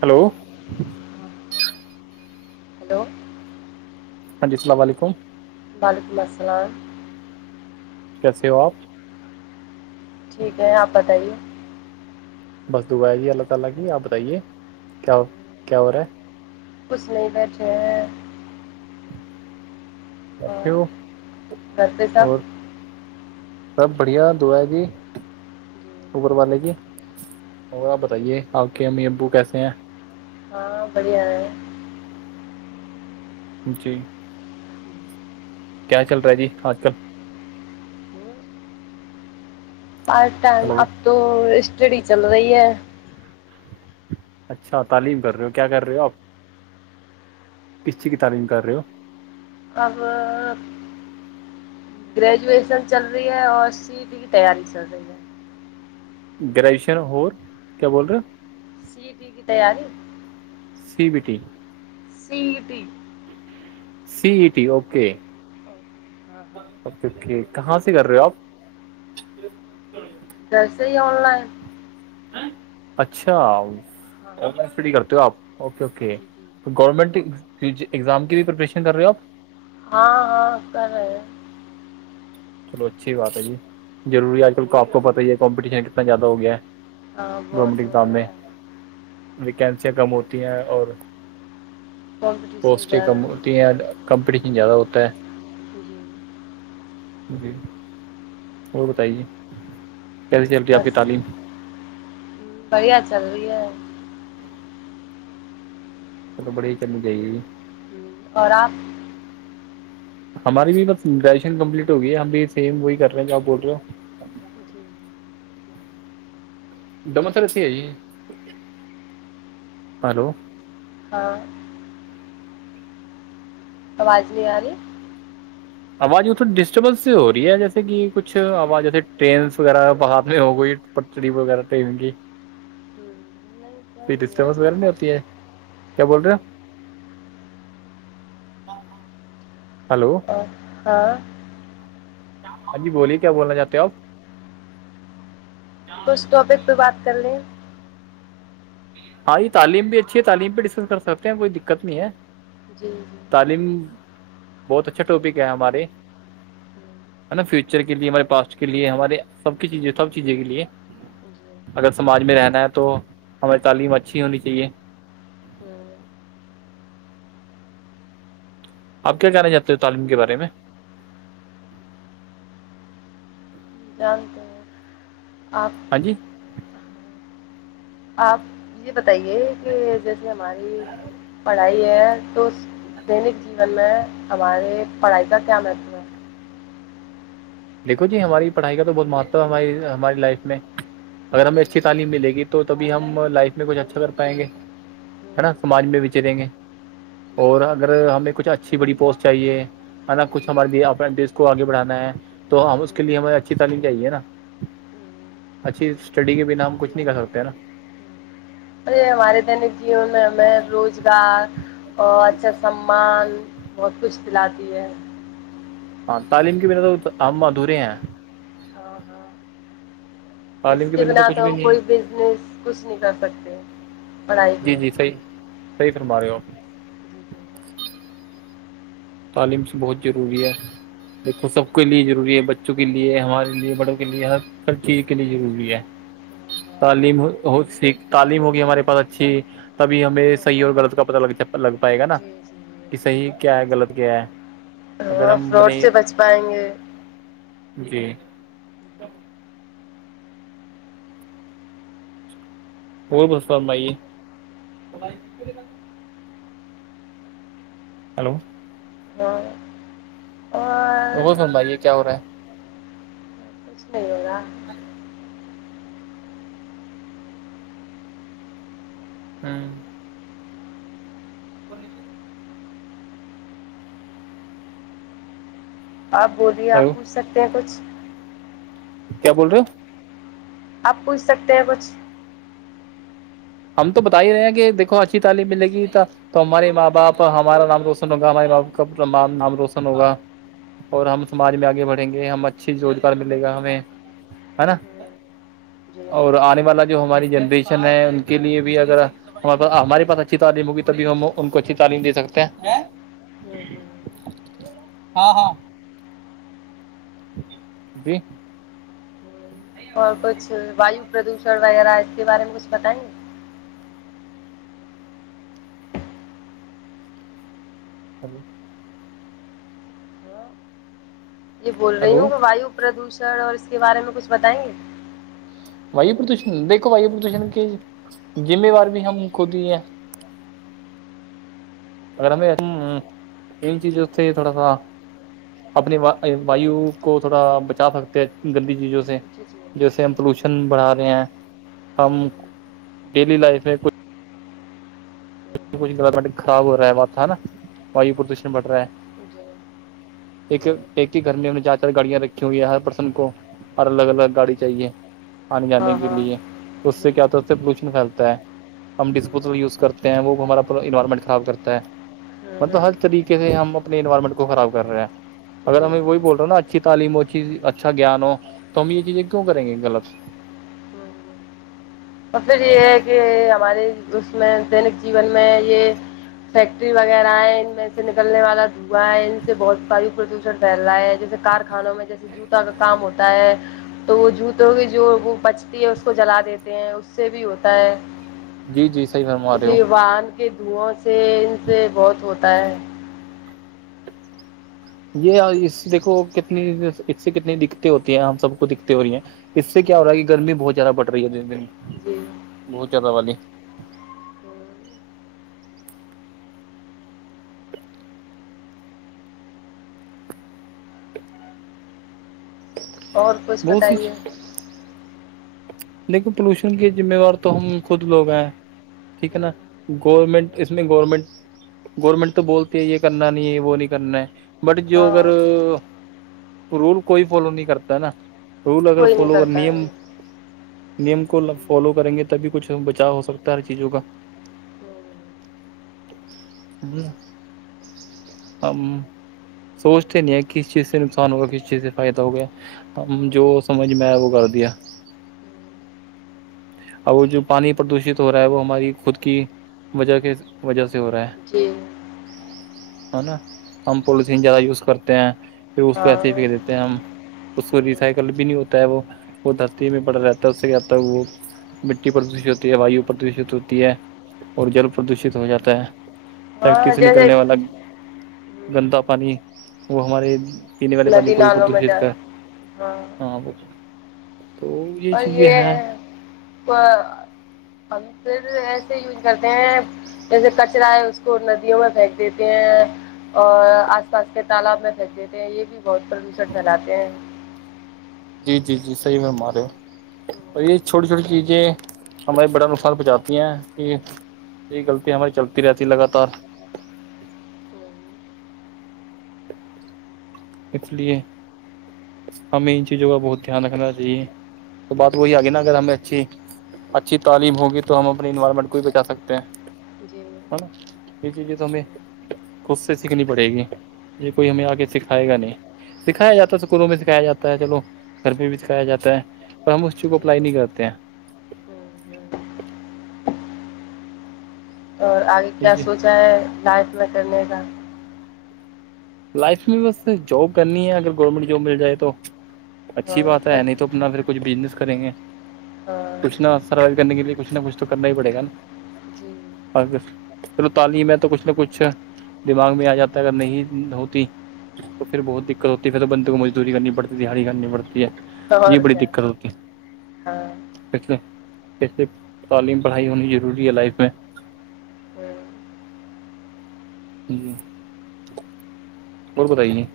Hello [unintelligible] hello ہاں اسلام علیکم وعلیکم السلام کیسے ہو آپ ٹھیک ہے آپ بتائیے بس دعا ہیے اللہ تعالی کی آپ بتائیں کیا کیا ہورہا کچھ نہیں بیٹھے ہیں اٹے اور ہو گھر پہ سب اور [unintelligible] سب بڑھیا دعا ہے جی اوبر والے کیی اور آپ بتائیے آپ کے امی ابو کیسے ہیں ہاں بڑھیا ہے جی کیا چل رہا ہے جی آج کل ہر ٹائم ہلو اب تو اسٹڈی چل رہی ہے اچھا تعلیم کر رہے ہو کیا کر رہے ہو آپ کسی چیز کی تعلیم کر رہے ہو اب [unintelligible] گریجویشن چل رہی ہے اور سیٹی کی تیاری چل رہی ہے گریجوشن ہو کیا بول رہے ہو جی جی کی تیاری C B T C B C E T okay ہاں ہاں اوکے اوکے کہاں سے کر رہے ہو آپ کیسے ہی آن لائن اچھا ہاں سٹڈی کرتے ہو آپ اوکے اوکے جی جی گورنمنٹ ایگزام کی بھی پریپریشن کر رہے ہو آپ ہاں ہاں کر رہے ہیں چلو اچھی بات ہے جی ضروری آج کل کا آپ کو پت ہی ہے کمپٹیشن کتنا زیادہ ہویا ہے ہاں گورنمنٹ بہت ہو ایگزام رہا میں ہے ویکینسیاں کم ہوتی ہیں اور کمپٹیشن پوسٹیں زیادہ کم ہے کمپیٹٹیشن زیادہ ہوتا ہے جی اور بتائیے کیسی چلتی ہے آپ بس کی تعلیم بڑھیا چل رہی ہے چلو بڑھیا ہی چلنی چاہیے جی اور آپ ہماری بھی بس گریجویشن کمپلیٹ ہوگی ہم بھی سیم وہی کرے ہیں جو آپ بول رہے ہو [inaudible] [inaudible] ہے جی ہلو ہاں آواز نہیں آ رہی آواز وہ تو ڈسٹربنس سے ہو رہی ہے جیسے کہ کچھ آواز جیسے ٹرینس وغیرہ بہات میں ہو گئی پٹری وغیرہ تو ہو گی [inaudible] نہیں کوئی نہیں ہے ڈسٹربنس وغیرہ نہیں ہوتی ہے کیا بول رہے ہو آپ ہلو اور ہاں ہاں جی بولیے کیا بولنا چاہتے ہو آپ بس ٹاپک پہ بات کر لیں ہاں یہ تعلیم بھی اچھی ہے تعلیم بھی ڈسکس کر سکتے ہیں کوئی دقت نہیں ہے جی جی تعلیم بہت اچھا ٹاپک ہے ہمارے ہے نا فیوچر کے لیے ہمارے پاسٹ کے لیے ہمارے سب کی چیزیں سب چیزیں کے لیے جی اگر سماج میں رہنا ہے تو ہماری تعلیم اچھی ہونی چاہیے ہوں، آپ کیا کہنا چاہتے ہیں تعلیم کے بارے میں جانتے ہیں آپ ہاں جی آپ یہ بتائیے کہ جیسے ہماری پڑھائی ہے تو دینک جیون میں ہمارے پڑھائی کا کیا ہے دیکھو جی ہماری پڑھائی کا تو بہت مہتو ہے ہماری ہماری لائف میں اگر ہمیں اچھی تعلیم ملے گی تو تبھی ہم لائف میں کچھ اچھا کر پائیں گے ہے نا سماج میں بھی چریں گے اور اگر ہمیں کچھ اچھی بڑی پوسٹ چاہیے ہے نا جی ہوں، کچھ جی ہمارے اپنے دیش کو آگے بڑھانا ہے تو ہم اس کے لیے ہوں۔ ہمیں اچھی تعلیم چاہیے نا اچھی اسٹڈی کے بنا ہم کچھ نہیں کر سکتے ہیں نا ہمارے دینک جیون میں ہمیں روزگار اور اچھا سممان بہت کچھ دلاتی ہے ہاں تعلیم کے بنا تو ہم ادھورے ہیں ہاں ہاں تو اس تعلیم کے بنا کچھ تو بھی ہم نہیں کوئی بزنس کچھ نہیں کر سکتے پڑھائی کے جی بنا جی صحیح صحیح فرماے ہوپ جی جی تعلیم سے بہت ضروری ہے دیکھو سب کے لیے ضروری ہے بچوں کے لیے ہمارے لیے بڑوں کے لیے ہر ہر چیز کے لیے ضروری ہے ہاں تعلیم س تعلیم ہوگی ہمارے پاس اچھی تبھی ہمیں ہاں صحیح اور غلط کا پتا لگ لگ پائے گا نا جی جی کہ صحیح کیا ہے غلط اگر ہاں ہم فراڈ سے بچ پائیں گے جی وہ بس سمائیے ہلو ہاں اور غور فرمائیے کیا ہو رہا ہے کچھ نہیں ہوگا ہوں بن آپ بولیے آپ ہلو پوچھ سکتے ہیں کچھ کیا بول رہے ہو آپ پوچھ سکتے ہیں کچھ ہم تو بتا ہی رہے ہیں کہ دیکھو اچھی تعلیم ملے گی ت تو ہمارے ماں باپ ہمارا نام روشن ہوگا ہمارے ماں باپ کا نام روشن ہوگا اور ہم سماج میں آگے بڑھیں گے ہم اچھی روزگار ملے گا ہمیں ہے نا ہوں جی اور آنے والا جو ہماری جنریشن ہے کے لیے بھی اگر ہم پ ہمارے پاس اچھی تعلیم ہوگی تبھی ہم ان کو اچھی تعلیم دے سکتے ہیں ہ ہاں ہاں ہاں جی اور کچھ وایو پردوشن وغیرہ اس کے بارے میں کچھ بتائیں گے ہیلو یہ بول رہی ہلو ہوں کہ وایو پردوشن اور اس کے بارے میں کچھ بتائیں گے وایو پردوشن دیکھو وایو پردوشن کی ذمےوار بھی ہم کھ دی ہے اگر ہمیں چیز سے تھوڑا سا اپنی وایو کو تھوڑا بچا سکتے ہیں گندی چیزوں سے جی جی جیسے ہم پولوشن بڑھا رہے ہیں ہم ڈیلی لائف میں کچھ کچھوائرمنٹ خراب ہو رہا ہے واتا نا وایو پردوشن بڑھ رہا ہے جی جی ایک جی ایک ہی گھر میں ان نے جا کر گاڑیاں رکھی ہوئی ہے ہر پرسن کو اور الگ الگ گاڑی چاہیے انے جانے ہاں کے ہاں لیے اس سے کیا ہوتا پولوشن پھیلتا ہے ہم ڈسپوزل جی یوز کرتے ہیں وہ ہمارا پورا انوائرمنٹ خراب کرتا ہے مطلب ہر ہوں طریقے سے ہم اپنے انوائرمنٹ کو خراب کر رہے ہیں ہوں اگر جی ہمیں وہی بول رہے ہو نا اچھی تعم ہو اچھی اچھا گیان ہو تو ہم یہ چیزیں کیوں کریں گے غلط ہوں اور پھر یہ ہے کہ ہمارے اس میں دینک جیون میں یہ فیکٹری وغیرہ ہے ان میں سے نکلنے والا دھوا ہے ان سے بہت ساری پردش پھل رہا ہے جیسے کارخانوں میں جیسے جوتا کا کام ہوتا ہے تو وہ جوتوں کی جو وہ بچتی ہے اس کو جلا دیتے اس سے بھی ہوتا ہے جی جی صحیح فرما رہے ج ہو ون دھوواں سے ان سے بہت ہوتا ہے یہ اس دیکو کتنی اس سے کتنی دقتیں ہوتی ہیں ہم سب کو دکھ دقتیں ہو رہی ہیں اس سے کیا ہو رہا ہے ہوں کہ گرمی بہت زیادہ بڑ رہی ہے دن دن جی بہت زیادہ والی ہوں، اور کچھ بہت بتائیے دیکھو پولوشن کے ذمہوار تو ہم خود لوگ ہیں ٹھیک ہے نا گورنمنٹ اس میں گورنمنٹ گورنمنٹ تو بولتی ہے یہ کرنا نہیں ہے وہ نہیں کرنا ہے بٹ جو اگر ہاں رول کوئی فالو نہیں کرتا نا رول اگر کوئی نہیں فالو کر کرتا ہے نیم نیم کو فالو کریں گے تبھی کچھ بچاؤ ہو سکتا ہے ہر چیزوں کا ہم سوچتے نہیں ہیں کس چیز سے نقصان ہوگا کس چیز سے فائدہ ہوگیا ہم جو سمجھ میں آیا وہ کر دیا اور وہ جو پانی پردوشت ہو رہا ہے وہ ہماری خود کی وجہ کے وجہ سے ہو رہا ہے جی ہے نا ہم پوالسین زیادہ یوز کرتے ہیں پھر اس پہ ہاں ایسے ہی پھینک دیتے ہم اس کو ریسائیکل بھی نہیں ہوتا ہے وہ وہ دھرتی میں پڑ رہتا ہے وہ مٹی پردوشت ہوتی ہے وہ پردشت ہوتی ہے اور جل پردوشت ہو جاتا ہے فیکٹری ہاں سے نکلنے جیسے والا گندا پانی وہ ہمارے پینے والے پانی ندی کو بھی نالوں میں جا پردوشت کر ہاں وہ تو اور چیزیں یہ ہیں ہم پھر ایسے ہی کرتے ہیں جیسے کچرا ہے اس کو ندیوں میں پھینک دیتے ہیں اور آس پاس کے تالاب میں پھینک دیتے ہیں یہ بھی بہت پردوشن پلاتے ہیں جی جی جی صحیح فرما رہے ہو اور یہ چھوٹی چھوٹی چیزیں ہمارے بڑا نقصان پہنچاتی ہیں کہ یہی غلطی ہماری چلتی رہتی ہے لگاتار اس لیے ہمیں ان چیزوں کا بہت دھیان رکھنا چاہیے تو بات وہی آگے نا اگر ہمیں اچھی اچھی تعلیم ہوگی تو ہم اپنے انوائرمنٹ کو بھی بچا سکتے ہیں جی ہے نا یہ چیزیں تو ہمیں خود سے سیکھنی پڑے گی یہ کوئی ہمیں آگے سکھائے گا نہیں سکھایا جاتا ہے اسکولوں میں سکھایا جاتا ہے چلو گھر پہ بھی سکھایا جاتا ہے پر ہم اس چیز کو اپلائی نہیں کرتے ہیں اور آگے کیا سوچا ہے لائف میں کرنے کا لائف میں بس جاب کرنی ہے اگر گورنمنٹ جاب مل جائے تو اچھی ہاں بات ہے پھر ہے نہیں تو اپنا پھر کچھ بزنس کریں گے ہاں کچھ نا سروائیو کرنے کے لیے کچھ نہ کچھ تو کرنا ہی پڑے گا نا جی چلو تعلیم ہے تو کچھ نہ کچھ دماغ میں آ جاتا ہے اگر نہیں ہوتی تو پھر بہت دقت ہوتی ہے پھر تو بندے کو مزدوری کرنی پڑتی دہاڑی کرنی پڑتی ہے یہ بڑی دقت ہوتی ہے ہاں سے کیسے تعلیم پڑھائی ہونی ضروری ہے لائف میں جی اور بتائیے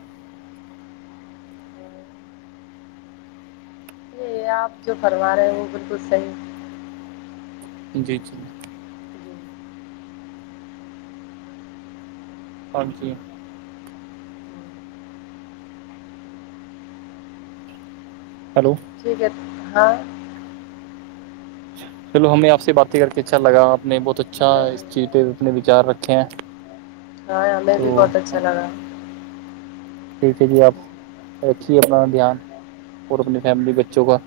یہ آپ جو کروا رہے ہیں وہ بالکل صحیح جی جی ہاں جی ہلو ٹھیک ہے ہاں چلو ہمیں آپ سے باتیں کر کے اچھا لگا آپ نے بہت اچھا ہمیں اس چیز بھی پہ اپنے وچار رکھے ہیں ہاں ہمیں تو بھی بہت اچھا لگا ٹھیک ہے جی آپ رکھیے اپنا دھیان اور اپنی فیملی بچوں کا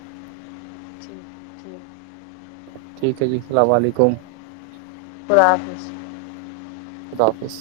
جی ٹھیک ہے جی السلام علیکم خدا حافظ خدافظ